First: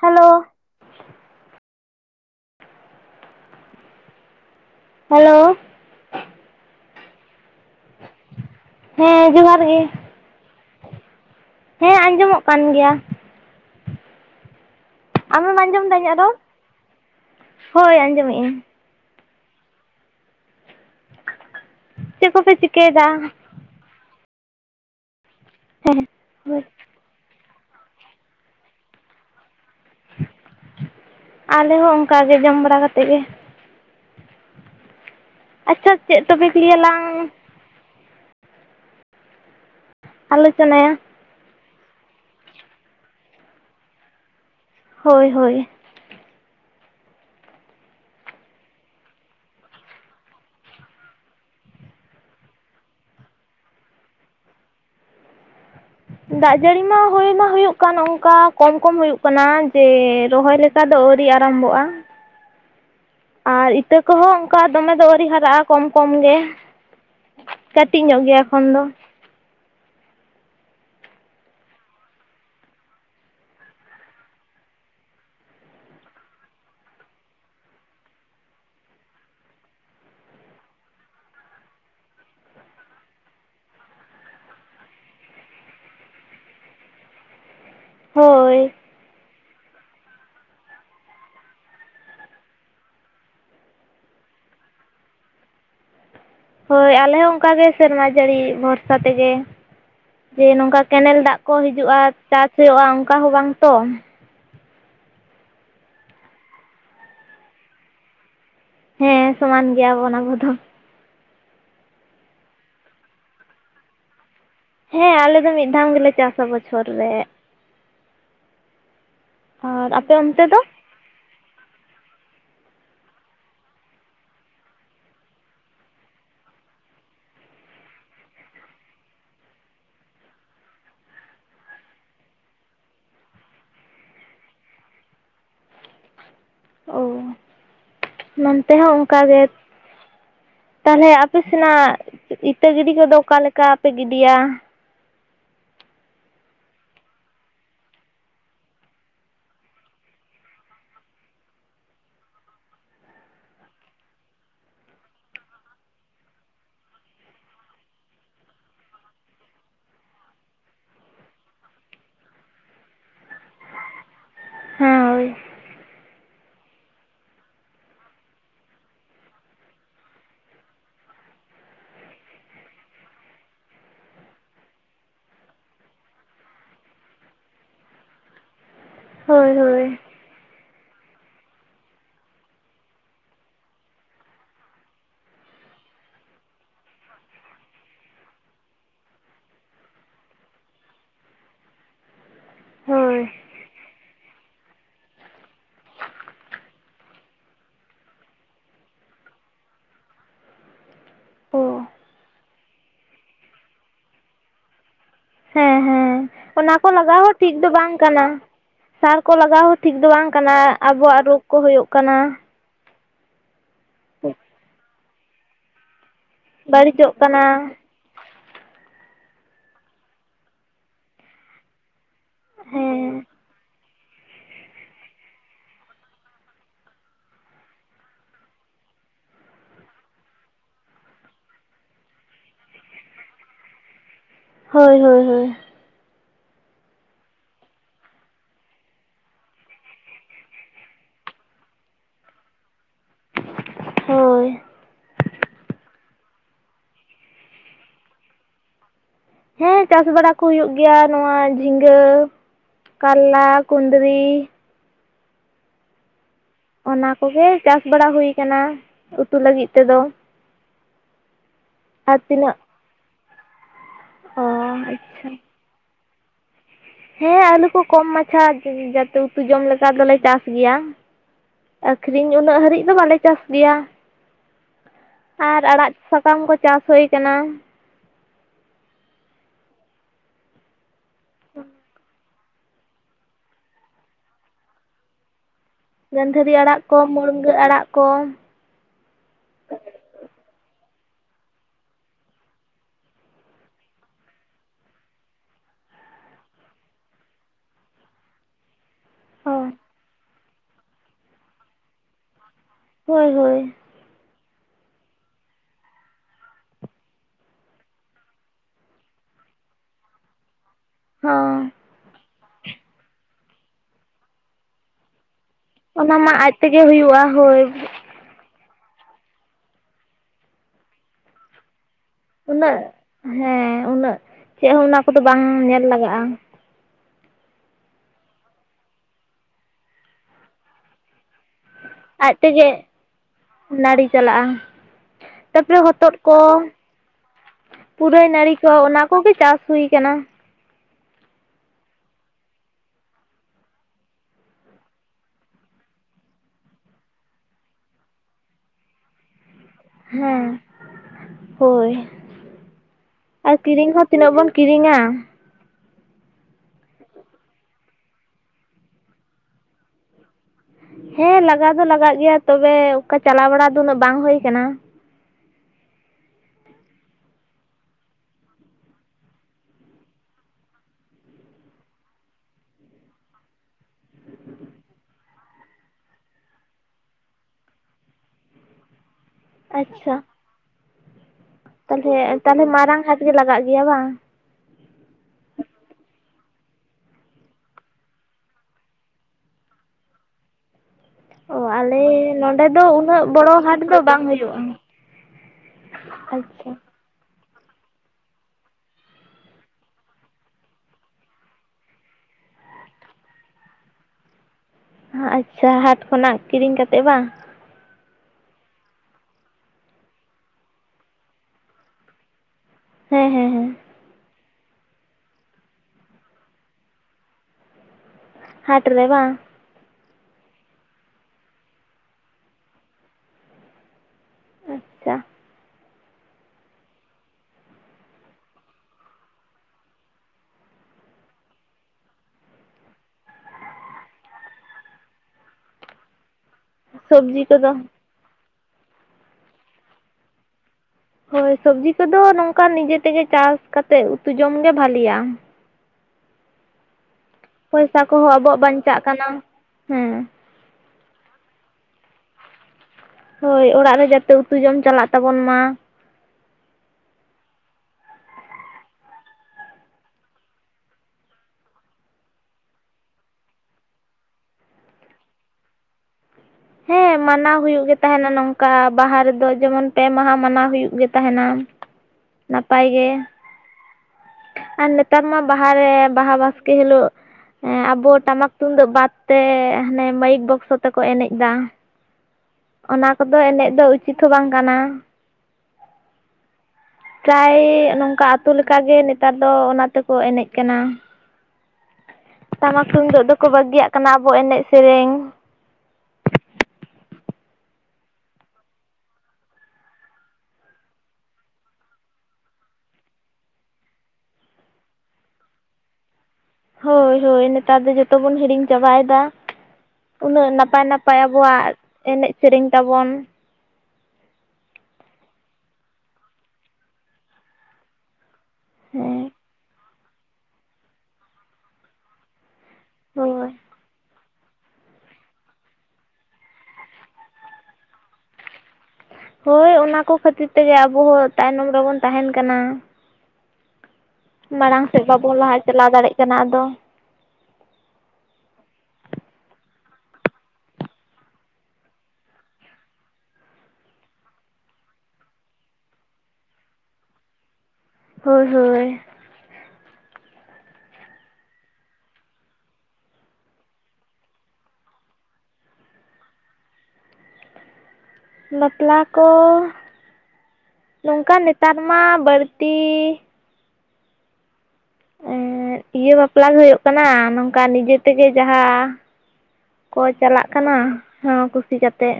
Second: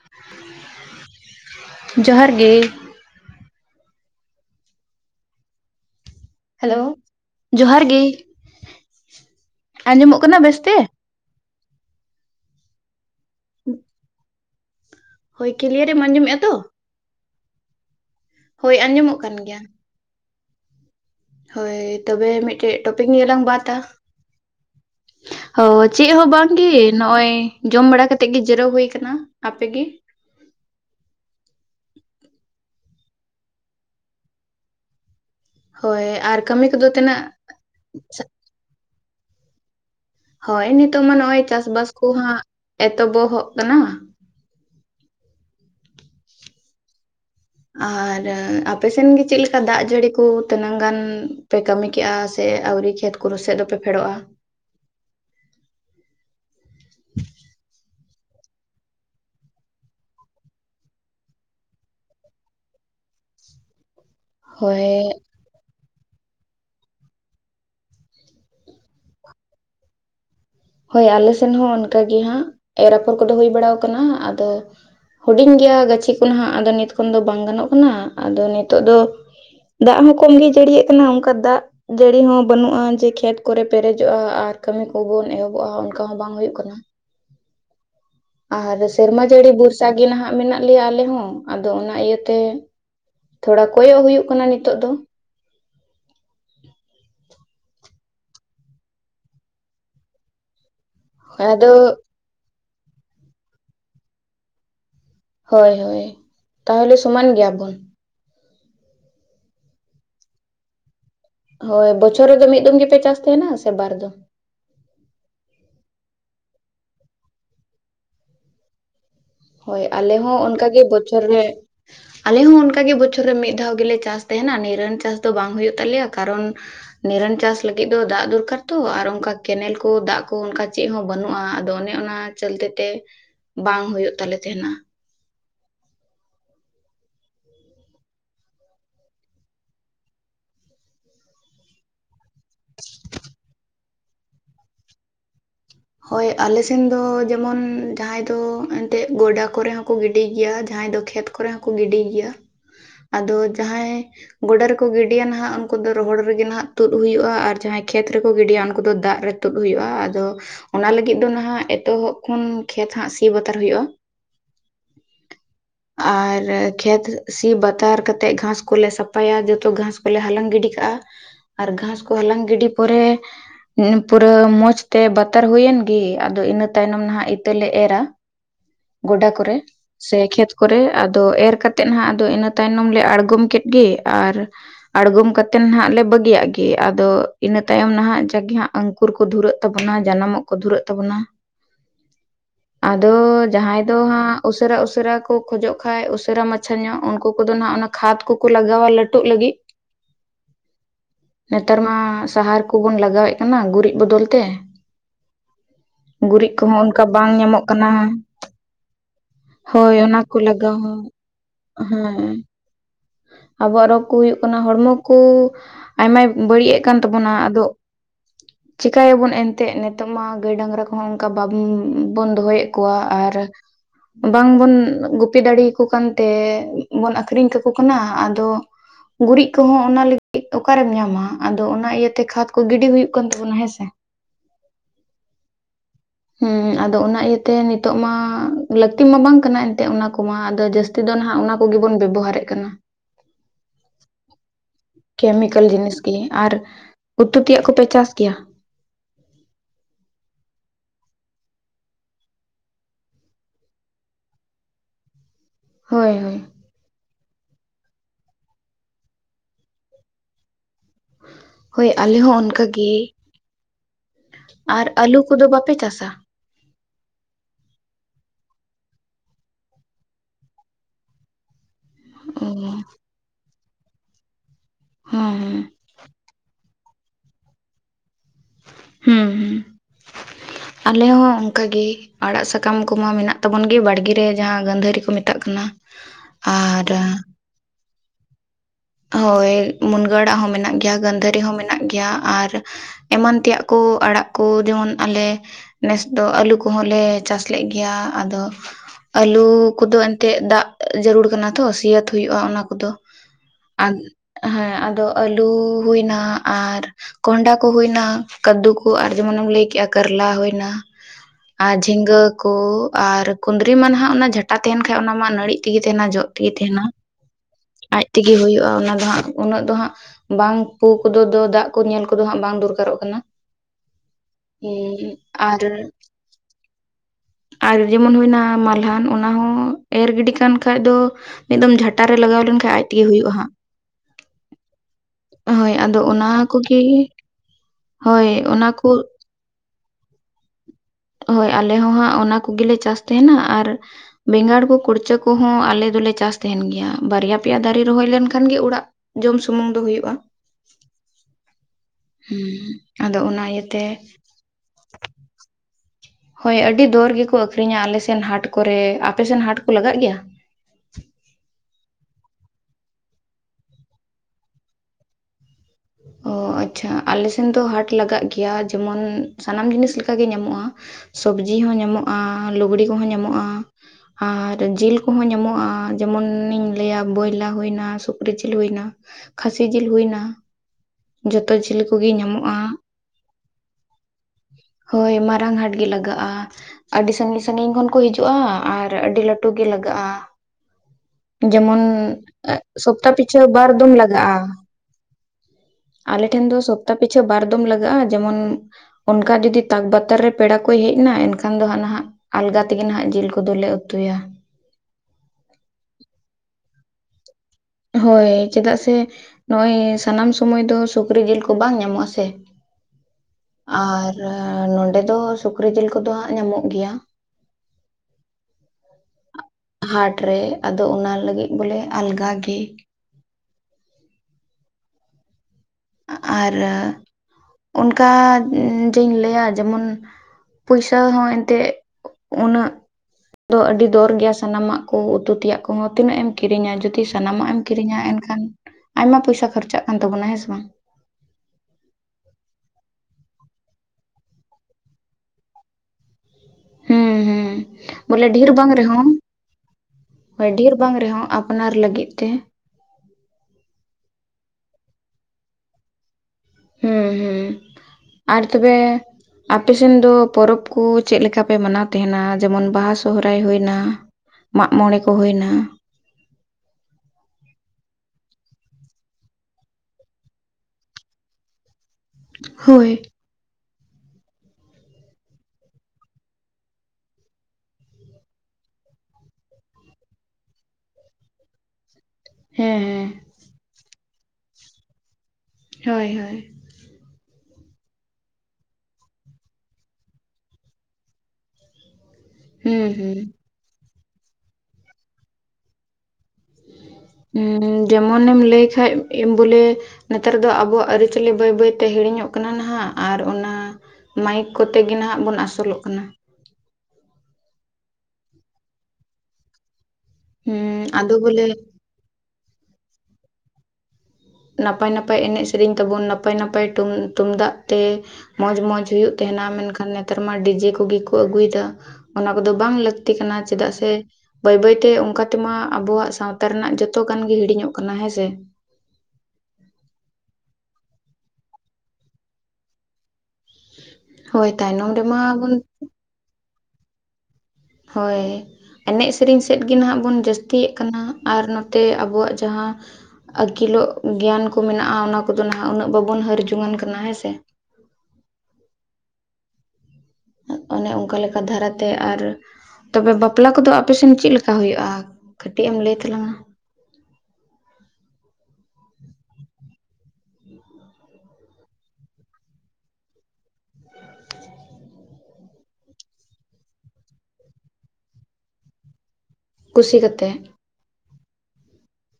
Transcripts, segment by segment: Hello. ᱡᱚᱸᱦᱟᱨ ᱜᱮ᱾ Hello. Hello, ᱡᱚᱸᱦᱟᱨ ᱜᱮ᱾ ᱦᱮᱸ, ᱡᱚᱸᱦᱟᱨ ᱜᱮ᱾ ᱟᱸᱡᱚᱢᱚᱜ ᱠᱟᱱᱟ ᱵᱮᱥᱛᱮ? ᱦᱮᱸ, ᱟᱸᱡᱚᱢᱚᱜ ᱠᱟᱱ ᱜᱮᱭᱟ᱾ ᱦᱳᱭ ᱟᱢᱮᱢ ᱠᱞᱤᱭᱟᱨ ᱟᱸᱡᱚᱢᱫᱟ ᱮᱢ ᱤᱧᱟᱜ ᱨᱚᱲ? ᱟᱸᱡᱚᱢᱮᱫᱼᱟ ᱛᱚ ᱦᱳᱭ ᱟᱸᱡᱚᱢᱮᱫ ᱟᱹᱧ᱾ ᱦᱳᱭ, ᱟᱸᱡᱚᱢᱚᱜ ᱠᱟᱱ ᱜᱮᱭᱟ᱾ ᱦᱳᱭ, ᱛᱚᱵᱮ ᱪᱮᱫ ᱠᱚᱯᱮ ᱢᱤᱫᱴᱮᱡ ᱪᱤᱠᱟᱹᱭᱮᱫᱟ ᱴᱚᱯᱤᱠ ᱱᱤᱭᱮ ᱞᱟᱝ ᱵᱟᱛᱼᱟ᱾ ᱚ ᱦᱮᱸ ᱪᱮᱫ ᱦᱚᱸ ᱦᱳᱭ ᱵᱟᱝᱜᱤ ᱱᱚᱜᱼᱚᱭ ᱡᱚᱢ ᱵᱟᱲᱟ ᱠᱟᱛᱮᱜ ᱜᱮ ᱡᱤᱨᱟᱹᱣ ᱦᱩᱭ ᱠᱟᱱᱟ᱾ ᱟᱯᱮᱜᱮ? ᱟᱞᱮ ᱦᱚᱸ ᱚᱱᱠᱟ ᱜᱮ ᱡᱚᱢ ᱵᱟᱲᱟ ᱠᱟᱛᱮᱜ ᱜᱮ᱾ ᱟᱪᱪᱷᱟ ᱦᱳᱭ, ᱪᱮᱫ ᱟᱨ ᱴᱚᱯᱤᱠ ᱠᱟᱹᱢᱤ ᱞᱤᱭᱮ ᱠᱚᱫᱚ ᱛᱤᱱᱟᱹᱜ ᱞᱟᱝ ᱥᱟ ᱦᱳᱭ ᱟᱞᱳᱪᱚᱱᱟᱭᱟ ᱱᱤᱛᱚᱜ ᱢᱟ ᱱᱚᱜᱼᱚᱭ ᱪᱟᱥ ᱵᱟᱥ ᱠᱚ ᱦᱟᱸᱜ ᱮᱛᱚᱵᱚᱦᱚᱜ ᱠᱟᱱᱟ᱾ ᱦᱳᱭ ᱦᱳᱭ᱾ ᱟᱨ ᱟᱯᱮ ᱥᱮᱱᱜᱤ ᱪᱮᱫ ᱞᱮᱠᱟ ᱫᱟᱜ ᱡᱟᱹᱲᱤ ᱠᱚ, ᱛᱤᱱᱟᱹᱝ ᱜᱟᱱ ᱯᱮ ᱠᱟᱹᱢᱤ ᱠᱮᱜᱼᱟ, ᱥᱮ ᱟᱹᱣᱨᱤ? ᱠᱷᱮᱛ ᱠᱚᱨᱮ ᱥᱮᱫ ᱫᱚᱯᱮ ᱯᱮ ᱯᱷᱮᱰᱚᱜᱼᱟ ᱫᱟᱜ ᱡᱟᱹᱲᱤ ᱢᱟ, ᱦᱩᱭ ᱢᱟ ᱦᱩᱭᱩᱜ ᱠᱟᱱ ᱚᱱᱠᱟ ᱠᱚᱢ ᱠᱚᱢ ᱦᱩᱭᱩᱜ ᱠᱟᱱᱟ, ᱡᱮ ᱨᱚᱦᱚᱭ ᱞᱮᱠᱟ ᱫᱚ ᱟᱹᱣᱨᱤ ᱟᱨᱟᱢ ᱵᱚᱜᱼᱟ᱾ ᱟᱨ, ᱤᱛᱟᱹ ᱠᱚᱦᱚᱸ ᱚᱱᱠᱟ ᱫᱚᱢᱮ ᱫᱚ ᱦᱳᱭ ᱟᱹᱣᱨᱤ ᱦᱟᱨᱟᱜᱼᱟ, ᱠᱚᱢ ᱠᱚᱢ ᱜᱮ, ᱠᱟᱹᱴᱤᱡ ᱧᱚᱜ ᱜᱮᱭᱟ ᱮᱠᱷᱚᱱ ᱫᱚ᱾ ᱦᱳᱭ ᱟᱞᱮ ᱥᱮᱱ ᱦᱚᱸ ᱚᱱᱠᱟ ᱜᱮ ᱦᱟᱸᱜ, ᱮᱨᱟᱯᱷᱚᱨ ᱠᱚᱫᱚ ᱦᱩᱭ ᱵᱟᱲᱟ ᱟᱠᱟᱱᱟ᱾ ᱟᱫᱚ ᱦᱩᱰᱤᱧ ᱜᱮᱭᱟ ᱜᱟᱹᱪᱷᱤ ᱠᱚ ᱱᱟᱦᱟᱜ, ᱟᱫᱚ ᱱᱤᱛ ᱠᱷᱚᱱ ᱫᱚ ᱵᱟᱝ ᱜᱟᱱᱚᱜ ᱠᱟᱱᱟ, ᱟᱫᱚ ᱱᱤᱛᱚᱜ ᱫᱚ ᱫᱟᱜ ᱦᱚᱸ ᱠᱚᱢ ᱜᱮ ᱡᱟᱹᱲᱤᱭᱟᱜ ᱠᱟᱱᱟ, ᱚᱱᱠᱟ ᱫᱟᱜ ᱡᱟᱹᱲᱤ ᱦᱚᱸ ᱵᱟᱹᱱᱩᱜᱼᱟ, ᱡᱮ ᱠᱷᱮᱛ ᱠᱚᱨᱮ ᱯᱮᱨᱮᱡᱚᱜᱼᱟ ᱟᱨ ᱠᱟᱹᱢᱤ ᱠᱚᱵᱚᱱ ᱮᱦᱚᱵ ᱚᱜᱼᱟ, ᱚᱱᱠᱟ ᱦᱚᱸ ᱵᱟᱝ ᱦᱩᱭᱩᱜ ᱠᱟᱱᱟ᱾ ᱦᱳᱭ ᱟᱨ ᱥᱮᱨᱢᱟ ᱡᱟᱹᱲᱤ ᱵᱚᱨᱥᱟ ᱜᱮ ᱱᱟᱦᱟᱜ ᱢᱮᱱᱟᱜ ᱞᱮᱭᱟ ᱟᱞᱮ ᱦᱚᱸ, ᱟᱫᱚ ᱚᱱᱟ ᱤᱭᱟᱹᱛᱮ ᱛᱷᱚᱲᱟ ᱠᱚᱭᱚᱜ ᱦᱩᱭᱩᱜ ᱠᱟᱱᱟ, ᱱᱤᱛᱚᱜ ᱫᱚ᱾ ᱦᱳᱭ, ᱟᱞᱮ ᱦᱚᱸ ᱚᱱᱠᱟᱜᱮ ᱥᱮᱨᱢᱟ ᱡᱟᱹᱲᱤ ᱵᱷᱚᱨᱥᱟ ᱛᱮᱜᱮ, ᱡᱮ ᱱᱚᱝᱠᱟ ᱠᱮᱱᱮᱞ ᱫᱟᱜ ᱠᱚ ᱟᱫᱚ ᱦᱤᱡᱩᱜᱼᱟ ᱪᱟᱥ ᱦᱩᱭᱩᱜᱼᱟ, ᱚᱱᱠᱟ ᱦᱚᱸ ᱵᱟᱝ ᱛᱚ᱾ ᱦᱳᱭ ᱦᱳᱭ, ᱛᱟᱦᱚᱞᱮ ᱥᱚᱢᱟᱱ ᱜᱮᱭᱟ ᱵᱚᱱ᱾ ᱦᱮᱸ, ᱥᱚᱢᱟᱱ ᱜᱮᱭᱟᱵᱚᱱ ᱟᱵᱚ ᱫᱚ᱾ ᱦᱳᱭ, ᱵᱚᱪᱷᱚᱨ ᱨᱮᱫᱚ ᱢᱤᱫ ᱫᱚᱢ ᱜᱮᱯᱮ ᱪᱟᱥ ᱛᱟᱸᱦᱮᱱᱟ, ᱥᱮ ᱵᱟᱨ ᱫᱚᱢ? ᱦᱮᱸ, ᱟᱞᱮ ᱫᱚ ᱢᱤᱫ ᱫᱷᱟᱢ ᱜᱮᱞᱮ ᱪᱟᱥᱼᱟ ᱵᱚᱪᱷᱚᱨ ᱨᱮ᱾ ᱦᱳᱭ, ᱟᱨ ᱟᱯᱮ ᱟᱞᱮ ᱦᱚᱸ ᱚᱱᱛᱮ ᱫᱚ ᱚᱱᱠᱟᱜᱮ ᱵᱚᱪᱷᱚᱨ ᱨᱮ ᱟᱞᱮ ᱦᱚᱸ ᱚᱱᱠᱟᱜᱮ ᱵᱚᱪᱷᱚᱨ ᱨᱮ ᱢᱤᱫ ᱫᱷᱟᱣ ᱜᱮᱞᱮ ᱪᱟᱥ ᱛᱟᱸᱦᱮᱱᱟ ᱱᱤᱨᱟᱹᱱ ᱪᱟᱥ ᱫᱚ ᱵᱟᱝ ᱦᱩᱭᱩᱜ ᱛᱟᱞᱮᱭᱟ, ᱠᱟᱨᱚᱱ ᱱᱤᱨᱚᱱ ᱪᱟᱥ ᱞᱟᱹᱜᱤᱫ ᱫᱚ ᱫᱟᱜ ᱫᱚᱨᱠᱟᱨ ᱛᱚ ᱟᱨ ᱚᱱᱠᱟ ᱠᱮᱱᱮᱞ ᱠᱚ ᱫᱟᱜ ᱠᱚ ᱚᱱᱠᱟ ᱪᱮᱫ ᱦᱚᱸ ᱵᱟᱹᱱᱩᱜᱼᱟ, ᱟᱫᱚ ᱚᱱᱮ ᱚᱱᱟ ᱚᱱᱟ ᱪᱚᱞᱛᱮ ᱛᱮ ᱵᱟᱝ ᱦᱩᱭᱩᱜ ᱛᱟᱞᱮ ᱛᱟᱸᱦᱮᱱᱟ᱾ ᱚ ᱱᱚᱱᱛᱮ ᱦᱚᱸ ᱚᱱᱠᱟ ᱜᱮ᱾ ᱛᱟᱦᱚᱞᱮ ᱟᱯᱮ ᱥᱮᱱᱟᱜ ᱤᱛᱟᱹ ᱜᱤᱰᱤ ᱠᱚᱫᱚ ᱚᱠᱟᱞ ᱞᱮᱠᱟ ᱯᱮ ᱜᱤᱰᱤᱭᱟ? ᱦᱟᱭ ᱟᱞᱮ ᱥᱮᱱ ᱫᱚ ᱡᱮᱢᱚᱱ ᱡᱟᱸᱦᱟᱭ ᱫᱚ ᱮᱱᱛᱮᱫ ᱜᱚᱰᱟ ᱠᱚᱨᱮ ᱦᱚᱸᱠᱚ ᱜᱤᱰᱤ ᱜᱮᱭᱟ ᱡᱟᱸᱦᱟᱭ ᱫᱚ ᱠᱷᱮᱛ ᱠᱚᱨᱮ ᱦᱚᱸᱠᱚ ᱜᱤᱰᱤ ᱜᱮᱭᱟ᱾ ᱟᱫᱚ ᱡᱟᱦᱟᱸᱭ ᱜᱚᱰᱟ ᱨᱮᱠᱚ ᱜᱤᱰᱤᱭᱟ ᱱᱟᱦᱟᱜ ᱩᱱᱠᱩ ᱫᱚ ᱨᱚᱦᱚᱲ ᱨᱮᱜᱮ ᱱᱟᱦᱟᱜ ᱛᱩᱫ ᱦᱩᱭᱩᱜᱼᱟ ᱟᱨ ᱡᱟᱸᱦᱟᱭ ᱠᱷᱮᱛ ᱨᱮᱠᱚ ᱜᱤᱰᱤᱭᱟ ᱩᱱᱠᱩ ᱫᱚ ᱫᱟᱜ ᱨᱮ। ᱛᱩᱫ ᱦᱩᱭᱩᱜᱼᱟ ᱟᱫᱚ ᱚᱱᱟ ᱞᱟᱹᱜᱤᱫ ᱫᱚ ᱱᱟᱦᱟᱜ ᱮᱛᱚᱦᱚᱵ ᱠᱷᱚᱱ ᱠᱷᱮᱛ ᱦᱟᱸᱜ ᱥᱤ ᱵᱟᱛᱟᱨ ᱦᱩᱭᱩᱜᱳᱼᱟ। ᱦᱮᱸ ᱦᱚᱭ। ᱟᱨ ᱠᱷᱮᱛ ᱥᱤ ᱵᱟᱛᱟᱨ ᱠᱟᱛᱮᱫ ᱜᱷᱟᱥ ᱠᱚᱞᱮ ᱥᱟᱯᱷᱟᱭᱟ, ᱡᱚᱛᱚ ᱜᱷᱟᱥ ᱠᱚᱞᱮ ᱦᱟᱞᱟᱝ ᱜᱤᱰᱤ ᱠᱟᱜᱼᱟ। ᱟᱨ ᱜᱷᱟᱥ ᱠᱚ ᱦᱟᱞᱟᱝ ᱜᱤᱰᱤ ᱯᱚᱨᱮ ᱯᱩᱨᱟᱹ ᱢᱚᱸᱡᱽ ᱛᱮ ᱵᱟᱛ ᱞᱟᱛᱟᱨ ᱦᱩᱭᱮᱱ ᱜᱮ ᱟᱫᱚ ᱤᱱᱟᱹ ᱛᱟᱭᱱᱚᱢ ᱱᱟᱦᱟᱜ ᱤᱛᱟᱹ ᱠᱮ ᱮᱨᱟ ᱜᱚᱰᱟ ᱦᱳᱭ ᱠᱚᱨᱮ ᱦᱳᱭ ᱥᱮ ᱠᱷᱮᱛ ᱠᱚᱨᱮ ᱟᱫᱚ ᱮᱨ ᱠᱟᱛᱮᱮᱫ ᱦᱟᱸᱜ ᱟᱫᱚ ᱤᱱᱟᱹ ᱛᱟᱭᱱᱚᱢ ᱞᱮ ᱟᱬᱜᱚᱢ ᱠᱮᱫ ᱜᱮ ᱟᱨ ᱟᱬᱜᱚᱢ ᱠᱟᱛᱮᱜ ᱱᱟᱦᱟᱜ ᱞᱮ ᱵᱟᱹᱜᱤᱭᱟᱜ ᱜᱮ ᱟᱫᱚ ᱤᱱᱟᱹ ᱛᱟᱭᱚᱢ ᱱᱟᱦᱟᱜ ᱡᱟᱜᱮ ᱦᱟᱜ ᱟᱝᱠᱩᱨ ᱠᱚ ᱫᱷᱩᱨᱟᱹᱜ ᱛᱟᱵᱚᱱᱟ᱾ ᱡᱟᱱᱟᱢᱚᱜ ᱠᱚ ᱫᱷᱩᱨᱟᱹᱜ ᱛᱟᱵᱚᱱᱟ ᱾ ᱦ [inaudible] ᱟᱫᱚ ᱡᱟᱦᱟᱸᱭ ᱫᱚ ᱦᱟᱸᱜ ᱩᱥᱟᱹᱨᱟ ᱩᱥᱟᱹᱨᱟ ᱠᱚ ᱠᱷᱚᱡᱚᱜ ᱠᱷᱟᱡ ᱩᱥᱟᱹᱨᱟ ᱢᱟᱪᱷᱟ ᱧᱚᱜ ᱩᱱᱠᱩ ᱠᱚᱫᱚ ᱦᱟᱜ ᱚᱱᱟ ᱠᱷᱟᱫᱽ ᱠᱚᱠᱚ ᱞᱟᱜᱟᱣᱟ ᱞᱟᱹᱴᱩᱜ ᱞᱟᱹᱜᱤᱫ ᱾ [inaudible] ᱱᱮᱛᱟᱨ ᱚ ᱢᱟ ᱥᱟᱦᱟᱨ ᱠᱚᱵᱚᱱ ᱞᱟᱜᱟᱣᱮᱫ ᱠᱟᱱᱟ ᱜᱩᱨᱤᱡ ᱵᱚᱫᱚᱞ ᱛᱮ ᱾ ᱦᱮᱸ ᱦᱮᱸ ᱚᱱᱟ ᱠᱚᱦᱚᱸ ᱠᱚ ᱚᱱᱠᱟ ᱞᱟᱜᱟᱣ ᱵᱟᱝ ᱦᱚᱸ ᱴᱷᱤᱠ ᱧᱟᱢᱚᱜ ᱫᱚ ᱵᱟᱝ ᱠᱟᱱᱟ ᱾ ᱥᱟᱨ ᱠᱚ ᱞᱟᱜᱟᱣ ᱦᱚᱸ ᱴᱷᱤᱠ ᱦᱳᱭ ᱫᱚ ᱚᱱᱟ ᱵᱟᱝ ᱠᱚ ᱠᱟᱱᱟ ᱞᱟᱜᱟᱣ ᱦᱚᱸ ᱟᱵᱚᱣᱟᱜ ᱨᱚᱜᱽ ᱠᱚ ᱦᱩᱭᱩᱜ ᱠᱟᱱᱟ ᱦᱮᱸ ᱾ ᱟᱵᱚᱣᱟᱜ ᱨᱚᱜᱽ ᱠᱚ ᱦᱩᱭᱩᱜ ᱠᱟᱱᱟ, ᱦᱚᱲᱢᱚ ᱠᱚ ᱟᱭᱢᱟᱭ ᱵᱟᱹᱲᱤᱡ ᱮᱫ ᱠᱟᱱ ᱵᱟᱹᱲᱤᱡᱚᱜ ᱛᱟᱵᱚᱱᱟ ᱠᱟᱱᱟ ᱾ ᱟᱫᱚ ᱪᱤᱠᱟ ᱭᱟᱵᱚᱱ ᱮᱱᱛᱮᱫ ᱱᱤᱛᱚᱜ ᱢᱟ ᱜᱟᱹᱭ ᱰᱟᱝᱨᱟ ᱠᱚᱦᱚᱸ ᱚᱱᱠᱟ ᱵᱟᱵᱚᱱ ᱵᱚᱱ ᱫᱚᱦᱚᱭᱮᱫ ᱠᱚᱣᱟ ᱦᱮᱸ ᱟᱨ ᱵᱟᱝ ᱵᱩᱱ ᱜᱩᱯᱤ ᱫᱟᱲᱮ ᱟᱠᱚ ᱠᱟᱱ ᱛᱮ ᱵᱚᱱ ᱟᱠᱷᱨᱤᱧ ᱠᱟᱹ ᱠᱩ ᱠᱟᱱᱟ ᱾ ᱟᱫᱚ ᱜᱩᱨᱤᱡ ᱠᱚᱦᱚᱸ ᱚᱱᱟ ᱞᱟᱹᱜᱤᱫ ᱚᱠᱟᱨᱮᱢ ᱧᱟᱢᱟ ᱟᱫᱚ ᱚᱱᱟ ᱤᱭᱟᱹᱛᱮ ᱠᱷᱟᱫᱽ ᱠᱚ ᱜᱤᱰᱤ ᱦᱩᱭᱩᱜ ᱠᱟᱱ ᱛᱟᱵᱚᱱᱟ ᱦᱮᱸᱥᱮ᱾ ᱦᱚᱭ ᱦᱚᱭ ᱦᱚᱭ ᱾ ᱦᱮᱸ ᱟᱫᱚ ᱚᱱᱟ ᱤᱭᱟᱹᱛᱮ ᱱᱤᱛᱚᱜ ᱢᱟ ᱞᱟᱹᱠᱛᱤ ᱢᱟ ᱵᱟᱝ ᱠᱟᱱᱟ ᱮᱱᱛᱮᱜ ᱚᱱᱟ ᱠᱚᱢᱟ ᱟᱫᱚ ᱡᱟᱹᱥᱛᱤ ᱛᱮᱫᱚ ᱱᱟᱦᱟᱜ ᱚᱱᱟ ᱠᱚᱜᱮ ᱵᱚᱱ ᱵᱮᱵᱚᱦᱟᱨᱮᱫ ᱠᱟᱱᱟ ᱾ ᱦᱚᱭ ᱾ ᱠᱮᱢᱤᱠᱮᱞ ᱡᱤᱱᱤᱥ ᱜᱮ, ᱟᱨ ᱩᱛᱩ ᱛᱮᱭᱟᱜ ᱠᱚᱯᱮ ᱪᱟᱥ ᱜᱮᱭᱟ? ᱦᱮᱸ ᱪᱟᱥ ᱵᱟᱲᱟ ᱠᱚ ᱦᱩᱭᱩᱜ ᱜᱮᱭᱟ ᱱᱚᱣᱟ ᱡᱷᱤᱱᱜᱟᱹ, ᱠᱟᱨᱞᱟ, ᱠᱩᱫᱽᱨᱤ ᱦᱟᱭ ᱦᱟᱭ ᱾ ᱚᱱᱟ ᱠᱚᱜᱮ ᱪᱟᱥ ᱵᱟᱲᱟ ᱦᱩᱭ ᱟᱠᱟᱱᱟ ᱩᱛᱩ ᱞᱟᱹᱜᱤᱫ ᱛᱮᱫᱚ ᱾ ᱦᱚᱭ ᱟᱞᱮ ᱦᱚᱸ ᱛᱤᱱᱟᱹᱜ ᱚᱱᱠᱟᱟᱜᱮ ᱾ ᱚ ᱟᱨ ᱟᱹᱞᱩ ᱟᱪᱪᱷᱟ ᱠᱚᱫᱚ ᱵᱟᱯᱮ ᱪᱟᱥᱟ? ᱦᱮᱸ ᱟᱞᱩ ᱠᱚ ᱠᱚᱢ ᱢᱟᱪᱷᱟ, ᱡᱟᱛᱮ ᱩᱛᱩ ᱡᱚᱢ ᱞᱮᱠᱟ ᱫᱚᱞᱮ ᱪᱟᱥ ᱜᱮᱭᱟ ᱾ ᱟᱹᱠᱷᱨᱤᱧ ᱚ ᱩᱱᱟᱹᱜ ᱦᱚᱸ ᱦᱟᱹᱨᱤᱡ ᱫᱚ ᱵᱟᱞᱮ ᱪᱟᱥ ᱜᱮᱭᱟ ᱾ ᱦᱚᱸ ᱟᱨ ᱟᱲᱟᱜ ᱥᱟᱠᱟᱢ ᱠᱚ ᱪᱟᱥ ᱦᱩᱭ ᱠᱟᱱᱟ ᱾ ᱦᱩᱸ ᱦᱩᱸ ᱟᱞᱮ ᱦᱚᱸ ᱚᱱᱠᱟ ᱜᱮ ᱾ ᱟᱲᱟᱜ ᱥᱟᱠᱟᱢ ᱠᱚᱢᱟ ᱢᱮᱱᱟᱜ ᱛᱟᱵᱚᱱ ᱜᱮ ᱵᱟᱲᱜᱮ ᱨᱮ ᱡᱟᱦᱟᱸ ᱜᱟᱹᱫᱷᱟᱹᱨᱤ ᱠᱚ ᱢᱮᱛᱟᱜ ᱠᱟᱱᱟ ᱾ ᱜᱟᱺᱫᱷᱟᱹᱨᱤ ᱟᱲᱟᱜ ᱠᱚ, ᱢᱩᱱᱜᱟᱹ ᱟᱲᱟᱜ ᱠᱚ ᱾ ᱦᱚᱭ ᱢᱩᱱᱜᱟᱹ ᱟᱲᱟᱜ ᱦᱚᱸ ᱢᱮᱱᱟᱜ ᱜᱮᱭᱟ, ᱜᱟᱹᱫᱷᱟᱹᱨᱤ ᱦᱚᱸ ᱢᱮᱱᱟᱜ ᱜᱮᱭᱟ ᱟᱨ ᱮᱢᱟᱱ ᱛᱮᱭᱟᱜ ᱠᱚ ᱟᱲᱟᱜ ᱠᱚ ᱡᱮᱢᱚᱱ ᱟᱞᱮ ᱱᱮᱥ ᱫᱚ ᱟᱹᱞᱩ ᱠᱚᱦᱚᱸ ᱞᱮ ᱪᱟᱥ ᱞᱮᱜ ᱜᱮᱭᱟ ᱾ ᱟᱫᱚ ᱟᱹᱞᱩ ᱚ ᱠᱚᱫᱚ ᱮᱱᱛᱮᱫ ᱫᱟᱜ ᱡᱟᱹᱨᱩᱲ ᱠᱟᱱᱟ ᱛᱚ ᱥᱤᱭᱟᱹᱠ ᱦᱩᱭᱩᱜᱼᱟ ᱚᱱᱟ ᱠᱚᱫᱚ ᱾ ᱦᱚᱭ ᱦᱚᱭ ᱾ ᱦᱮᱸ ᱟᱫᱚ ᱟᱹᱞᱩ ᱦᱩᱭᱱᱟ ᱟᱨ ᱠᱚᱸᱦᱰᱟ ᱠᱚ ᱦᱩᱭᱱᱟ, ᱠᱟᱹᱫᱫᱩ ᱠᱚ ᱟᱨ ᱡᱮᱢᱚᱱᱮ ᱮᱢ ᱞᱟᱹᱭ ᱠᱮᱫᱼᱟ ᱠᱟᱨᱞᱟ ᱦᱩᱭᱱᱟ ᱾ ᱦᱚᱸ ᱟᱨ ᱡᱷᱤᱸᱜᱟᱹ ᱠᱚ ᱟᱨ ᱠᱩᱸᱫᱽᱨᱤ ᱢᱟ ᱱᱟᱦᱟᱜ ᱚᱱᱟ ᱡᱷᱟᱴᱟ ᱛᱟᱦᱮᱱ ᱠᱷᱟᱡ ᱚᱱᱟ ᱢᱟ ᱱᱟᱹᱲᱤᱜ ᱛᱮᱜᱮ ᱛᱟᱦᱮᱱᱟ ᱚᱱᱟ ᱡᱚᱜ ᱢᱟ ᱛᱮᱜᱮ ᱟᱡ ᱛᱟᱦᱮᱱᱟ ᱦᱩᱭᱩᱜᱼᱟ ᱦᱳᱭ ᱾ ᱟᱡ ᱛᱮᱜᱮ ᱦᱩᱭᱩᱜᱼᱟ, ᱚᱱᱟ ᱫᱚ ᱦᱟᱸᱜ ᱩᱱᱟᱹᱜ ᱫᱚ ᱦᱟᱸᱜ ᱵᱟᱝ ᱩᱩ ᱠᱚᱫᱚ ᱫᱚ ᱫᱟᱜᱼᱼ ᱦᱠᱩ ᱧᱮᱞ ᱠᱚᱫᱚ ᱦᱟᱸᱜ ᱵᱟᱝ ᱩᱱᱟᱹᱜ ᱫᱚᱨᱠᱟᱨᱚᱜ ᱠᱟᱱᱟ, ᱦᱮᱸ ᱩᱱᱟᱹᱜ ᱪᱮᱫ ᱦᱚᱸ ᱚᱱᱟ ᱠᱚᱫᱚ ᱟᱨᱼᱼ ᱵᱟᱝ [unintelligible] ᱟᱨ ᱡᱮᱢᱚᱱ ᱦᱩᱭᱱᱟ ᱢᱟᱞᱦᱟᱱ ᱚᱱᱟ ᱦᱚᱸ ᱮᱨ ᱜᱤᱰᱤ ᱠᱟᱱ ᱠᱷᱟᱡ ᱫᱚ ᱢᱤᱫᱫᱚᱢ ᱡᱷᱟᱴᱼᱼ ᱴᱟ ᱨᱮ ᱞᱟᱜᱟᱣ ᱞᱮᱱᱠᱷᱷᱡ ᱟᱡ ᱛᱮᱜᱮ ᱦᱩᱭᱩᱜᱼᱟ ᱦᱟᱸᱜ᱾ ᱱᱟᱹᱲᱤ ᱪᱟᱞᱟᱜᱼᱟ ᱦᱳᱭ ᱛᱟᱯᱚᱨᱮ ᱟᱫᱚ ᱦᱚᱛᱚᱫ ᱚᱱᱟ ᱠᱚ ᱠᱚᱜᱮᱼᱼ ᱯᱩᱨᱟᱹᱭ ᱱᱟᱲᱤ ᱠᱚ ᱚᱱᱟ ᱠᱚᱜᱮ ᱪᱟᱥ ᱦᱩᱭ ᱠᱟᱱᱟ᱾ ᱦᱳᱭ ᱟᱞᱮ ᱦᱚᱸ ᱦᱟᱸᱜ ᱚᱱᱟ ᱠᱚᱜᱮᱞᱮ ᱪᱟᱥ ᱛᱟᱦᱮᱱᱟ, ᱟᱨᱼᱼ ᱵᱮᱸᱜᱟᱲ ᱠᱚ ᱠᱩᱲᱪᱟᱹ ᱠᱚᱦᱚᱸ ᱟᱞᱮ ᱫᱚᱞᱮ ᱪᱟᱥ ᱛᱟᱦᱮᱱ ᱜᱮᱭᱟ ᱵᱟᱨᱭᱟ ᱯᱮᱭᱟ ᱫᱟᱨᱮ ᱨᱚᱦᱚᱭ ᱞᱮᱱᱠᱷᱟᱱ ᱜᱮ ᱚᱲᱟᱜᱼᱼ ᱡᱚᱢ ᱥᱩᱢᱩᱝ ᱫᱚ ᱦᱩᱭᱩᱜ᱾ ᱦᱮᱸ ᱦᱳᱭ ᱦᱩᱸ ᱟᱫᱚ ᱚᱱᱟ ᱟᱨ ᱤᱭᱟᱹᱛᱮ ᱠᱤᱨᱤᱧ ᱦᱚᱸ ᱛᱤᱱᱟᱹᱜ ᱵᱚᱱᱼᱼ ᱠᱤᱨᱤᱧᱟ᱾ ᱦᱚᱭ, ᱟᱹᱰᱤ ᱫᱚᱨ ᱜᱮᱠᱚ ᱟᱠᱠᱷᱨᱤᱧᱟ ᱟᱞᱮᱥᱮᱱ ᱦᱟᱴ ᱠᱚᱨᱮ, ᱟᱯᱮᱥᱮᱱ ᱦᱟᱴ ᱠᱚ ᱞᱟᱜᱟᱜ ᱜᱮᱭᱟ? ᱦᱮᱸ ᱞᱟᱜᱟᱣ ᱫᱚ ᱞᱟᱜᱟᱜ ᱜᱮᱭᱟ ᱛᱚᱵᱮ ᱚᱠᱟ ᱪᱟᱞᱟᱣ ᱵᱟᱲᱟ ᱫᱚ ᱩᱱᱠᱟᱹᱜ ᱵᱟᱝ ᱦᱩᱭ ᱠᱟᱱᱟ᱾ ᱚᱸ ᱟᱪᱪᱷᱟ ᱟᱞᱮ ᱥᱮᱱ ᱫᱚ ᱦᱟᱴ ᱞᱟᱜᱟᱜ ᱜᱮᱭᱟ ᱡᱮᱢᱚᱱ ᱥᱟᱱᱟᱢ ᱡᱤᱱᱤᱥ ᱞᱮᱠᱟᱜ ᱜᱮ ᱧᱟᱢᱚᱜᱼᱟ᱾ ᱥᱚᱵᱽᱡᱤ ᱦᱚᱸ ᱧᱟᱢᱚᱜᱼᱟ, ᱞᱩᱜᱽᱲᱤ ᱠᱚᱦᱚᱸ ᱧᱟᱢᱚᱜᱼᱟ᱾ ᱟᱨ ᱡᱤᱞ ᱠᱚᱦᱚᱸ ᱧᱟᱢᱚᱜᱼᱟ ᱡᱮᱢᱚᱱᱤᱧ ᱞᱟᱹᱭᱟ ᱵᱚᱭᱞᱟ ᱦᱩᱭᱱᱟ ᱥᱩᱠᱨᱤ ᱡᱤᱞ ᱦᱩᱭᱱᱟ᱾ ᱠᱷᱟᱹᱥᱤ ᱡᱤᱞ ᱦᱩᱭᱱᱟ ᱡᱚᱛᱚ ᱡᱤᱞᱼᱼ ᱛᱟᱞᱦᱮ ᱛᱟᱞᱦᱮ ᱢᱟᱨᱟᱝ ᱦᱟᱴ ᱜᱮ ᱞᱟᱜᱟᱜ ᱜᱮᱭᱟ ᱵᱟᱝ? ᱦᱳᱭ ᱢᱟᱨᱟᱝ ᱦᱟᱴ ᱜᱮ ᱞᱟᱜᱟᱜᱼᱟ। ᱟᱹᱰᱤ ᱥᱟᱹᱜᱤᱧ ᱥᱟᱹᱜᱤᱧ ᱠᱷᱚᱱ ᱠᱚ ᱦᱤᱡᱩᱜᱼᱟ, ᱟᱨ ᱟᱹᱰᱤ ᱞᱟᱹᱴᱩ ᱜᱤ ᱞᱟᱜᱟᱜᱼᱟ᱾ [inaudible] ᱡᱮᱢᱚᱱ ᱟᱞᱮ ᱱᱚᱰᱮ ᱫᱚ ᱥᱚᱯᱛᱟ ᱩᱱᱟᱹᱜ ᱯᱤᱪᱷᱟᱹ ᱵᱚᱲᱚ ᱵᱟᱨ ᱦᱟᱴ ᱫᱚᱢ ᱫᱚ ᱵᱟᱝ ᱞᱟᱜᱟᱜᱼᱟ᱾ ᱦᱩᱭᱩᱜᱼᱟ ᱟᱞᱮ ᱴᱷᱮᱱ ᱫᱚ ᱟᱪᱪᱷᱟ ᱥᱚᱯᱛᱟᱦ ᱯᱤᱪᱷᱟᱹ ᱵᱟᱨ ᱫᱚᱢ ᱞᱟᱜᱟᱜᱼᱟ, ᱡᱮᱢᱚᱱᱼᱼ ᱚᱱᱠᱟ ᱡᱩᱫᱤ ᱛᱟᱠ ᱵᱟᱛᱟᱨ ᱨᱮ ᱯᱮᱲᱟ ᱠᱚᱭ ᱦᱮᱡ ᱮᱱᱟ ᱮᱱᱠᱷᱟᱱ ᱫᱚ ᱦᱚᱸ ᱱᱟᱦᱟᱸᱜᱼᱼ ᱟᱞᱜᱟ ᱛᱮᱜᱫ ᱱᱟᱦᱟᱸᱜ ᱡᱤᱞ ᱠᱚᱫᱚᱞᱮ ᱩᱛᱩᱭᱟ᱾ ᱟᱪᱪᱷᱟ ᱦᱟᱴ ᱠᱷᱚᱱᱟᱜ ᱠᱤᱨᱤᱧ ᱠᱟᱛᱮᱫ ᱵᱟᱝ? ᱦᱳᱭ, ᱪᱮᱫᱟᱜ ᱥᱮ ᱱᱚᱜᱼᱚᱭ ᱥᱟᱱᱟᱢ ᱥᱚᱢᱚᱭ ᱫᱚ ᱥᱩᱠᱨᱤ ᱡᱤᱞ ᱠᱚ ᱵᱟᱝ ᱧᱟᱢᱚᱜᱼᱟ ᱥᱮ ᱦᱮᱸ ᱦᱮᱸ ᱦᱮᱸ ᱟᱨ ᱱᱚᱸᱰᱮ ᱫᱚ ᱥᱩᱠᱨᱤ ᱡᱤᱞ ᱠᱚᱫᱚ ᱦᱟᱸᱜ ᱧᱟᱢᱚᱜ ᱜᱮᱭᱟ। ᱦᱟᱴ ᱨᱮ ᱵᱟᱝ? ᱦᱟᱴ ᱨᱮ ᱟᱫᱚ ᱚᱱᱟ ᱞᱟᱹᱜᱤᱫ ᱵᱚᱞᱮ ᱟᱞᱜᱟ ᱜᱤ। ᱟᱪᱪᱷᱟ। ᱟᱨ ᱚᱱᱠᱟ ᱡᱮᱧ ᱞᱟᱹᱭᱟ ᱡᱮᱢᱚᱱᱼᱼ ᱯᱚᱭᱥᱟ ᱦᱚᱸ ᱮᱱᱛᱮ ᱩᱱᱟᱹᱜᱼᱼ ᱫᱚ ᱟᱹᱰᱤ ᱫᱚᱨ ᱜᱮᱭᱟ ᱥᱟᱱᱟᱢᱟᱜ ᱠᱚ ᱩᱛᱩ ᱛᱮᱭᱟᱜ ᱠᱚᱦᱚᱸ ᱛᱤᱱᱟᱹᱜ ᱮᱢᱼᱼ ᱠᱤᱨᱤᱧᱟ ᱡᱩᱫᱤ ᱥᱚᱵᱽᱡᱤ ᱥᱟᱱᱟᱢᱟᱜ ᱮᱢ ᱠᱚᱫᱚ ᱠᱤᱨᱤᱧᱟ ᱮᱱᱠᱷᱟᱱ ᱟᱭᱢᱟ ᱯᱚᱭᱥᱟ ᱠᱷᱚᱨᱪᱟᱜ ᱠᱟᱱ ᱛᱟᱵᱚᱱᱟ, ᱦᱮᱸ ᱥᱮ ᱵᱟᱝ? ᱦᱳᱭ ᱥᱚᱵᱽᱡᱤ ᱠᱚᱫᱚ ᱱᱚᱝᱠᱟ ᱱᱤᱡᱮ ᱛᱮᱜᱮ ᱪᱟᱥ ᱠᱟᱛᱮᱜ ᱩᱛᱩ ᱡᱚᱢ ᱜᱮ ᱵᱷᱟᱞᱤᱭᱟ᱾ ᱦᱩᱸ ᱦᱩᱸ᱾ ᱯᱚᱭᱥᱟ ᱵᱚᱞᱮ ᱠᱚᱦᱚᱸ ᱰᱷᱮᱨ ᱟᱵᱚᱣᱟᱜ ᱵᱟᱝ ᱵᱟᱧᱪᱟᱜ ᱨᱮᱦᱚᱸ ᱠᱟᱱᱟ ᱦᱮᱸ᱾ ᱦᱳᱭ ᱰᱷᱮᱨ ᱵᱟᱝ ᱨᱮᱦᱚᱸ ᱟᱯᱱᱟᱨ ᱞᱟᱹᱜᱤᱫ ᱛᱮ᱾ ᱦᱳᱭ ᱚᱲᱟᱜ ᱨᱮ ᱡᱟᱛᱮ ᱩᱛᱩ ᱡᱚᱢ ᱪᱟᱞᱟᱜ ᱛᱟᱵᱚᱱ ᱢᱟ᱾ ᱦᱩᱸ ᱦᱩᱸ, ᱟᱨ ᱛᱚᱵᱮᱼᱼ ᱟᱯᱮ ᱥᱮᱱ ᱫᱚ ᱯᱚᱨᱚᱵᱽ ᱠᱚ ᱪᱮᱫ ᱞᱮᱠᱟ ᱯᱮ ᱢᱟᱱᱟᱣ ᱛᱮᱦᱮᱱᱟ, ᱡᱮᱢᱚᱱ ᱵᱟᱦᱟ ᱥᱚᱨᱟᱭ ᱦᱩᱭᱱᱟ᱾ ᱢᱟᱜᱽ ᱢᱚᱬᱮ ᱠᱚ ᱦᱩᱭᱱᱟ᱾ ᱦᱮᱸ ᱢᱟᱱᱟᱣ ᱦᱩᱭᱩᱜ ᱜᱮ ᱛᱟᱦᱮᱱᱟ ᱱᱚᱝᱠᱟ ᱵᱟᱦᱟ ᱨᱮᱫᱚ ᱡᱮᱢᱚᱱ ᱯᱮ ᱢᱟᱦᱟ ᱢᱟᱱᱟᱣ ᱦᱩᱭᱩᱜ ᱜᱮ ᱛᱟᱦᱮᱱᱟ᱾ ᱱᱟᱯᱟᱭ ᱦᱳᱭ, ᱜᱮ᱾ ᱟᱨ ᱱᱮᱛᱟᱨ ᱢᱟ ᱵᱟᱦᱟᱨᱮ ᱵᱟᱦᱟ ᱵᱟᱥᱠᱮ ᱦᱤᱞᱳᱜ᱾ ᱦᱮᱸ ᱟᱵᱚ ᱴᱟᱢᱟᱠ ᱛᱩᱢᱫᱟᱹᱜ ᱵᱟᱫ ᱛᱮ ᱦᱟᱱᱮ ᱢᱟᱹᱭᱤᱠ ᱵᱚᱠᱥᱚ ᱛᱮᱠᱚ ᱮᱱᱮᱡ ᱫᱟ᱾ ᱦᱮᱸ ᱦᱮᱸ᱾ ᱚᱱᱟ ᱠᱚᱫᱚ ᱮᱱᱮᱡ ᱫᱚ ᱩᱪᱤᱛ ᱦᱚᱸ ᱵᱟᱝ ᱠᱟᱱᱟ᱾ ᱦᱳᱭ ᱦᱳᱭ᱾ ᱡᱟᱭ ᱱᱚᱝᱠᱟ ᱟᱹᱛᱳ ᱞᱮᱠᱟ ᱜᱮ ᱱᱮᱛᱟᱨ ᱫᱚ ᱚᱱᱟ ᱛᱮᱠᱚ ᱮᱱᱮᱡ ᱠᱟᱱᱟ᱾ ᱴᱟᱢᱟᱠ ᱦᱩᱸ ᱦᱩᱸ᱾ ᱛᱩᱢᱫᱟᱹᱜ ᱫᱚᱠᱚ ᱵᱟᱹᱜᱤᱭᱟᱜ ᱠᱟᱱᱟ ᱟᱵᱚ ᱮᱱᱮᱡ ᱥᱮᱨᱮᱧ, ᱩᱸ, ᱡᱮᱢᱚᱱᱮᱢ ᱞᱟᱹᱭ ᱠᱷᱟᱡ ᱮᱢ ᱵᱚᱞᱮ, ᱱᱮᱛᱟᱨ ᱫᱚ ᱟᱵᱚᱣᱟᱜ ᱟᱹᱨᱤᱪᱟᱹᱞᱤ ᱵᱟᱹᱭ ᱵᱟᱹᱭᱛᱮ ᱦᱤᱲᱤᱧᱚᱜ ᱠᱟᱱᱟ ᱱᱟᱦᱟᱸᱜ ᱟᱨ ᱚᱱᱟ, ᱢᱟᱭᱤᱠ ᱠᱚᱛᱮ ᱜᱮ ᱱᱟᱦᱟᱜ ᱵᱚᱱ ᱟᱥᱩᱞᱚᱜ ᱠᱟᱱᱟ᱾ ᱦᱳᱭ ᱦᱳᱭ ᱱᱮᱛᱟᱨ ᱫᱚ ᱡᱚᱛᱚ ᱵᱚᱱ ᱦᱤᱲᱤᱧ ᱪᱟᱵᱟᱭᱮᱫᱟ᱾ ᱩᱱᱟᱹᱜ ᱱᱟᱯᱟᱭ ᱦᱩᱸ ᱟᱫᱚ ᱱᱟᱯᱟᱭ ᱵᱚᱞᱮ ᱟᱵᱚᱣᱟᱜ ᱮᱱᱮᱡ ᱥᱮᱨᱮᱧ ᱛᱟᱵᱚᱱ᱾ ᱱᱟᱯᱟᱭ ᱱᱟᱯᱟᱭ ᱮᱱᱮᱡ ᱥᱮᱨᱮᱧ ᱛᱟᱵᱚᱱ ᱱᱟᱯᱟᱭ ᱱᱟᱯᱟᱭ ᱴᱩᱢ ᱛᱩᱢᱫᱟᱜ ᱛᱮ, ᱢᱚᱸᱡᱽ ᱢᱚᱸᱡᱽ ᱦᱩᱭᱩᱜ ᱦᱮᱸ ᱛᱮᱦᱮᱱᱟ, ᱢᱮᱱᱠᱷᱟᱱ ᱱᱮᱛᱟᱨ ᱢᱟ ᱰᱤᱡᱮ ᱠᱩᱜᱤ ᱠᱚ ᱟᱹᱜᱩᱭᱫᱟ᱾ ᱚᱱᱟ ᱠᱚᱫᱚ ᱵᱟᱝ ᱞᱟᱹᱠᱛᱤ ᱠᱟᱱᱟ᱾ ᱦᱳᱭ ᱪᱮᱫᱟᱜ ᱥᱮ? ᱵᱟᱹᱭ ᱵᱟᱹᱭᱛᱮ ᱚᱝᱠᱟ ᱛᱮᱢᱟ ᱟᱵᱚᱣᱟᱜ ᱥᱟᱸᱶᱛᱟ ᱨᱮᱱᱟᱜ ᱡᱚᱛᱚ ᱜᱟᱱ ᱜᱮ ᱦᱤᱲᱤᱧᱚᱜ ᱠᱟᱱᱟ ᱦᱮᱸ ᱥᱮ᱾ ᱦᱳᱭ ᱚᱱᱟᱠᱚ ᱠᱷᱟᱹᱛᱤᱨ ᱛᱮᱜᱮ ᱟᱵᱚ ᱦᱚᱸ ᱛᱟᱭᱱᱚᱢ ᱨᱮᱵᱚᱱ ᱛᱟᱦᱮᱱ ᱠᱟᱱᱟ᱾ ᱦᱳᱭ ᱢᱟᱲᱟᱝ ᱛᱟᱭᱱᱚᱢ ᱥᱮᱫ ᱨᱮᱢᱟ ᱵᱟᱵᱚ ᱵᱚᱱ ᱞᱟᱦᱟ ᱪᱟᱞᱟᱣ ᱫᱟᱲᱮᱭᱟᱜ ᱠᱟᱱᱟ ᱟᱫᱚ᱾ ᱦᱳᱭ᱾ ᱮᱱᱮᱡ ᱥᱤᱨᱤᱧ ᱥᱮᱫ ᱜᱮ ᱱᱟᱦᱟᱜ ᱵᱚᱱ ᱡᱟᱹᱥᱛᱤᱭᱮᱜ ᱠᱟᱱᱟ ᱟᱨ ᱱᱚᱛᱮ ᱟᱵᱚᱣᱟᱜ ᱡᱟᱦᱟᱸ, ᱟᱹᱠᱤᱞᱚᱜ ᱜᱮᱭᱟᱱ ᱠᱚ ᱢᱮᱱᱟᱜᱼᱟ ᱚᱱᱟ ᱠᱚᱫᱚ ᱱᱟᱦᱟᱜ ᱩᱱᱟᱹᱜ ᱵᱟᱵᱚᱱ ᱦᱟᱹᱨ ᱡᱚᱝᱟᱱ ᱠᱟᱱᱟ ᱦᱮᱸ ᱥᱮ᱾ ᱦᱳᱭ ᱦᱳᱭ᱾ ᱚᱱᱮ ᱚᱝᱠᱟ ᱞᱮᱠᱟ ᱫᱷᱟᱨᱟᱛᱮ ᱟᱨ ᱛᱚᱵᱮ ᱵᱟᱯᱞᱟ ᱠᱚᱫᱚ ᱟᱯᱮᱥᱮᱱ ᱪᱮᱫ ᱞᱮᱠᱟ ᱦᱳᱭᱳᱜᱼᱟ ᱠᱷᱟᱹᱴᱤᱡ ᱮᱢ ᱞᱟᱹᱭ ᱛᱟᱞᱟᱝᱟ᱾ ᱵᱟᱯᱞᱟ ᱠᱚ, ᱱᱚᱝᱠᱟ ᱱᱮᱛᱟᱨ ᱢᱟ ᱵᱟᱹᱲᱛᱤ ᱮᱸᱫᱽ ᱤᱭᱟᱹ ᱵᱟᱯᱞᱟ ᱜᱮ ᱦᱳᱭᱳᱜ ᱠᱟᱱᱟ ᱱᱚᱝᱠᱟ ᱱᱤᱡᱮ ᱛᱮᱜᱮ ᱡᱟᱸᱦᱟ, ᱠᱩᱥᱤ ᱠᱚ ᱠᱟᱛᱮᱜ ᱪᱟᱞᱟᱜ ᱠᱟᱱᱟ, ᱦᱚᱸ ᱠᱩᱥᱤ ᱠᱟᱛᱮᱫ᱾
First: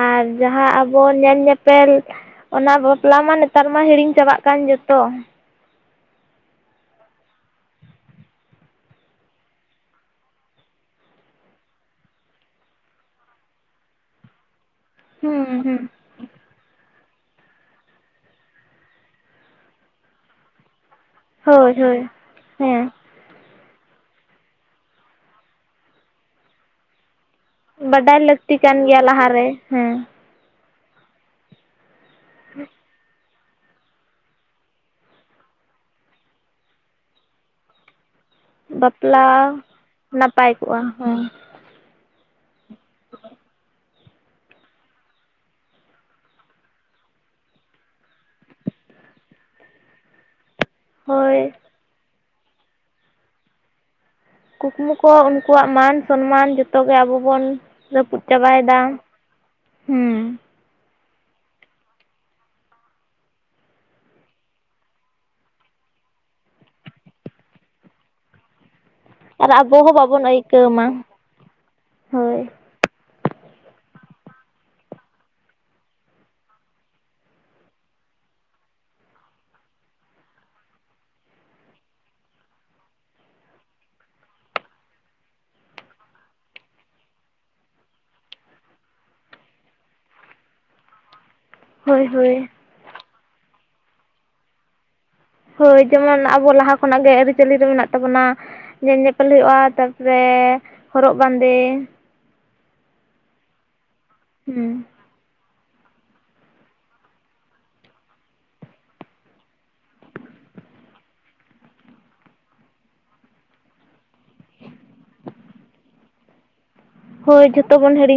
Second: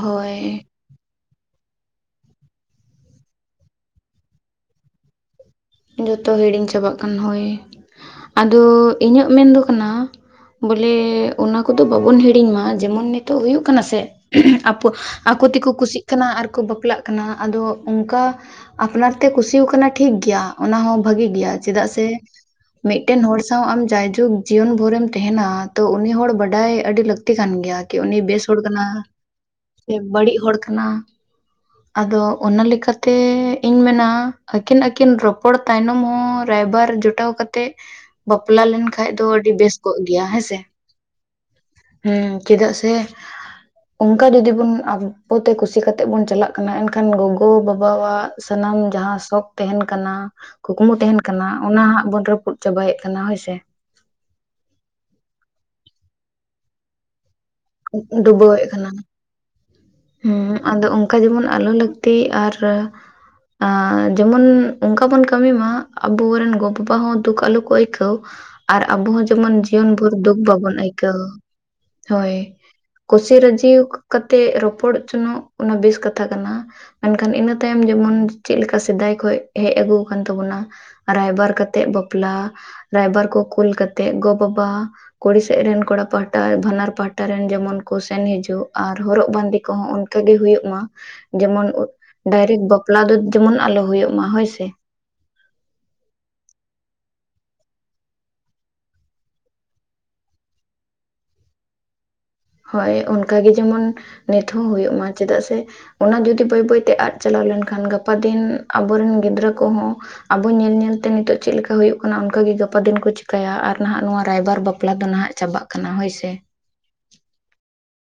ᱟᱨ ᱦᱳᱭ ᱡᱟᱦᱟᱸ ᱟᱵᱚ ᱧᱮᱞ ᱧᱮᱯ ᱯᱮᱞ ᱚᱱᱟ ᱵᱟᱯᱞᱟ ᱢᱟ ᱱᱮᱛᱟᱨ ᱢᱟ ᱦᱤᱲᱤᱧ ᱪᱟᱵᱟᱜ ᱠᱟᱱ ᱡᱚᱛᱚ᱾ ᱡᱚᱛᱚ ᱦᱤᱲᱤᱧ ᱪᱟᱵᱟᱜ ᱠᱟᱱ ᱦᱳᱭ, ᱟᱫᱚ ᱤᱧᱟᱹᱜ ᱢᱮᱱ ᱫᱚ ᱠᱟᱱᱟ᱾ ᱵᱚᱞᱮ ᱚᱱᱟ ᱠᱚᱫᱚ ᱵᱟᱵᱚᱱ ᱦᱤᱲᱤᱧ ᱢᱟ, ᱡᱮᱢᱚᱱ ᱱᱤᱛᱚᱜ ᱦᱩᱭᱩᱜ ᱠᱟᱱᱟ ᱥᱮ? ᱟᱯᱳ ᱟᱠᱚᱛᱮ ᱦᱩᱸ ᱠᱚ ᱦᱩᱸ ᱠᱩᱥᱤᱜ ᱠᱟᱱᱟ ᱟᱨ ᱠᱚ ᱵᱟᱯᱞᱟᱜ ᱠᱟᱱᱟ ᱟᱫᱚ ᱚᱝᱠᱟ ᱟᱯᱱᱟᱨ ᱛᱮ ᱠᱩᱥᱤᱣᱚ ᱠᱟᱱᱟᱭ ᱴᱷᱤᱠ ᱜᱮᱭᱟ᱾ ᱚᱱᱟ ᱦᱚᱸ ᱵᱷᱟᱜᱮ ᱜᱮᱭᱟ ᱦᱳᱭ ᱪᱮᱫᱟᱜ ᱦᱳᱭ ᱥᱮ? ᱦᱮᱸ ᱢᱤᱫ ᱢᱤᱫᱴᱮᱱ ᱦᱚᱲ ᱥᱟᱸᱶ ᱟᱢ ᱡᱟᱭᱡᱩᱜᱽ ᱡᱤᱭᱚᱱ ᱵᱷᱳᱨᱮᱢ ᱛᱮᱦᱮᱱᱟ ᱛᱚ ᱩᱱᱤ ᱦᱚᱲ ᱵᱟᱰᱟᱭ ᱟᱹᱰᱤ ᱞᱟᱹᱠ ᱞᱟᱹᱠᱛᱤ ᱠᱟᱱ ᱜᱮᱭᱟ, ᱠᱤ ᱩᱱᱤ ᱵᱟᱰᱟᱭ ᱵᱮᱥ ᱦᱚᱲ ᱞᱟᱹᱠᱛᱤ ᱠᱟᱱᱟ ᱠᱟᱱ ᱜᱮᱭᱟ ᱞᱟᱦᱟᱨᱮ ᱥᱮ ᱦᱮᱸ ᱵᱟᱹᱲᱤᱡ ᱦᱚᱲ, ᱠᱟᱱᱟ, ᱟᱫᱚ ᱚᱱᱟ ᱞᱮᱠᱟᱛᱮ ᱤᱧ ᱢᱮᱱᱟ ᱟᱹᱠᱤᱱ ᱟᱹᱠᱤᱱ ᱨᱳ ᱯᱚᱲ ᱛᱟᱭᱱᱚᱢ ᱦᱚᱸ ᱨᱟᱭᱵᱟᱨ ᱡᱚᱴᱟᱣ ᱠᱟᱛᱮᱫ᱾ ᱵᱟᱯᱞᱟ ᱞᱮᱱᱠᱷᱟᱡ ᱫᱚ ᱵᱟᱯᱞᱟ ᱟᱹᱰᱤ ᱵᱮᱥ ᱠᱚᱜ ᱜᱮᱭᱟ ᱱᱟᱯᱟᱭ ᱦᱮᱸᱥᱮ? ᱠᱚᱜᱼᱟ ᱦᱮᱸ ᱦᱮᱸ ᱪᱮᱫᱟᱜ ᱥᱮ? ᱚᱝᱠᱟ ᱡᱩᱫᱤ ᱵᱚᱱ, ᱟᱵᱚᱛᱮ ᱠᱩᱥᱤ ᱠᱟᱛᱮᱜ ᱵᱚᱱ ᱪᱟᱞᱟᱜ ᱠᱟᱱᱟ ᱮᱱᱠᱷᱟᱱ ᱜᱚᱜᱚ ᱵᱟᱵᱟᱣᱟᱜ, ᱥᱟᱱᱟᱢ ᱡᱟᱦᱟᱸ ᱥᱚᱠ ᱛᱮᱦᱮᱱ ᱠᱟᱱᱟ᱾ ᱠᱩᱠᱢᱩ ᱛᱮᱦᱮᱱ ᱦᱳᱭ ᱠᱟᱱᱟ ᱚᱱᱟ ᱦᱟᱸᱜ ᱵᱚᱱ ᱨᱟᱹᱯᱩᱫ ᱪᱟᱵᱟᱭᱮᱜ ᱠᱟᱱᱟ ᱦᱳᱭ ᱥᱮ? ᱠᱩᱠᱢᱩ ᱠᱚ ᱩᱱᱠᱩᱣᱟᱜ ᱢᱟᱱ ᱥᱚᱱᱢᱟᱱ ᱡᱚᱛᱚᱜᱮ ᱟᱵᱚ ᱵᱚᱱ᱾ ᱨᱟᱹᱯᱩᱫ ᱰᱩᱵᱟᱹᱣᱮᱜ ᱪᱟᱵᱟᱭᱮᱫᱟ ᱠᱟᱱᱟ᱾ ᱦᱩᱸ ᱦᱩᱸᱜ, ᱟᱫᱚ ᱚᱝᱠᱟ ᱡᱮᱢᱚᱱ ᱟᱞᱚ ᱞᱟᱹᱠᱛᱤ ᱟᱨ, ᱟ ᱡᱮᱢᱚᱱ ᱚᱱᱠᱟ ᱵᱚᱱ ᱠᱟᱹᱢᱤ ᱢᱟ ᱟᱵᱚ ᱨᱮᱱ ᱜᱚᱼᱵᱟᱵᱟ ᱦᱚᱸ ᱫᱩᱠ ᱟᱞᱚ ᱠᱚ ᱟᱹᱭᱠᱟᱹᱣ᱾ ᱟᱨ ᱟᱵᱚ ᱦᱚᱸ ᱟᱨ ᱡᱮᱢᱚᱱ ᱟᱵᱚ ᱡᱤᱭᱚᱱ ᱦᱚᱸ ᱵᱷᱳᱨ ᱫᱩᱠ ᱟᱹᱭᱠᱟᱹᱣ ᱵᱟᱵᱚᱱ ᱢᱟ ᱟᱹᱭᱠᱟᱹᱣ ᱦᱳᱭ᱾ ᱠᱩᱥᱤ ᱨᱟᱹᱡᱤᱣ ᱠᱟᱛᱮᱜ ᱨᱚᱯᱚᱲ ᱪᱚᱱᱚᱜ ᱚᱱᱟ ᱵᱮᱥ ᱠᱟᱛᱷᱟ ᱠᱟᱱᱟ᱾ ᱢᱮᱱᱠᱷᱟᱱ ᱤᱱᱟᱹ ᱛᱟᱭᱚᱢ ᱡᱮᱢᱚᱱ ᱪᱮᱫ ᱞᱮᱠᱟ ᱥᱮᱫᱟᱭ ᱠᱷᱚᱡ ᱦᱮᱜ ᱟᱹᱜᱩ ᱠᱟᱱ ᱛᱟᱵᱚᱱᱟ᱾ ᱨᱟᱭᱵᱟᱨ ᱠᱟᱛᱮᱜ ᱵᱟᱯᱞᱟ᱾ ᱨᱟᱭᱵᱟᱨ ᱠᱚ ᱠᱩᱞ ᱠᱟᱛᱮᱜ ᱜᱚ ᱵᱟᱵᱟ ᱠᱩᱲᱤ ᱥᱮᱜ ᱨᱮᱱ ᱠᱚᱲᱟ ᱯᱟᱦᱴᱟ ᱵᱷᱟᱱᱟᱨ ᱯᱟᱦᱟᱴ ᱴᱟ ᱨᱮᱱ ᱡᱮᱢᱚᱱ ᱠᱚ ᱥᱮᱱ ᱦᱤᱡᱩᱜ ᱟᱨ ᱦᱚᱨᱚᱜ ᱵᱟᱸᱫᱮ ᱠᱚᱸᱦᱚᱸ ᱚᱱᱠᱟ ᱜᱮ ᱦᱩᱭᱩᱜ ᱢᱟ᱾ ᱡᱮᱢᱚᱱ ᱦᱳᱭ ᱦᱳᱭ ᱰᱟᱭᱨᱮᱠ ᱵᱟᱯᱞᱟ ᱫᱚ ᱡᱮᱢᱚᱱ ᱟᱞᱚ ᱦᱩᱭᱩᱜ ᱢᱟ ᱦᱳᱭ ᱥᱮ᱾ ᱦᱳᱭ ᱡᱮᱢᱚᱱ ᱟᱵᱚ ᱞᱟᱦᱟ ᱠᱷᱚᱱᱟᱜ ᱜᱮ ᱟᱹᱨᱤ ᱪᱟᱹᱞᱤ ᱨᱮ ᱢᱮᱱᱟᱜ ᱛᱟᱵᱚᱱᱟ᱾ ᱧᱮᱞ ᱧᱮᱯᱮᱞ ᱦᱳᱭᱳᱜᱼᱟ ᱛᱟᱨᱯᱚᱨᱮ ᱦᱚᱨᱚᱜ ᱵᱟᱸᱫᱮ ᱾ ᱦᱳᱭ ᱚᱱᱠᱟᱜᱮ ᱡᱮᱢᱚᱱ ᱱᱤᱛ ᱦᱚᱸ ᱦᱩᱸ ᱦᱳᱭᱳᱜ ᱢᱟ ᱪᱮᱫᱟᱜ ᱥᱮ᱾ ᱚᱱᱟ ᱡᱩᱫᱤ ᱵᱟᱹᱭ ᱵᱟᱹᱭ ᱛᱮ ᱟᱫ ᱪᱟᱞᱟᱣ ᱞᱮᱱᱠᱷᱟᱱ ᱜᱟᱯᱟᱫᱤᱱ ᱟᱵᱚᱨᱮᱱ ᱜᱤᱫᱽᱨᱟᱹ ᱠᱚᱦᱚᱸ᱾ ᱟᱵᱚ ᱧᱮᱞ ᱧᱮᱞᱛᱮ ᱱᱤᱛᱚᱜ ᱪᱮᱫᱞᱮᱠᱟ ᱦᱩᱭᱩᱜ ᱠᱟᱱᱟ ᱚᱱᱠᱟᱜᱮ ᱜᱟᱯᱟ ᱫᱤᱱ ᱠᱚ ᱪᱤᱠᱟᱹᱭᱟ ᱟᱨ ᱱᱟᱦᱟᱜ ᱱᱚᱣᱟ ᱨᱟᱭᱵᱟᱨ ᱵᱟᱯᱞᱟ ᱫᱚ ᱱᱟᱦᱟᱜ᱾ ᱪᱟᱵᱟᱜ ᱠᱟᱱᱟ ᱦᱳᱭ ᱥᱮ᱾ ᱦᱳᱭ ᱡᱚᱛᱚ ᱵᱚᱱ ᱦᱤᱲᱤᱧ᱾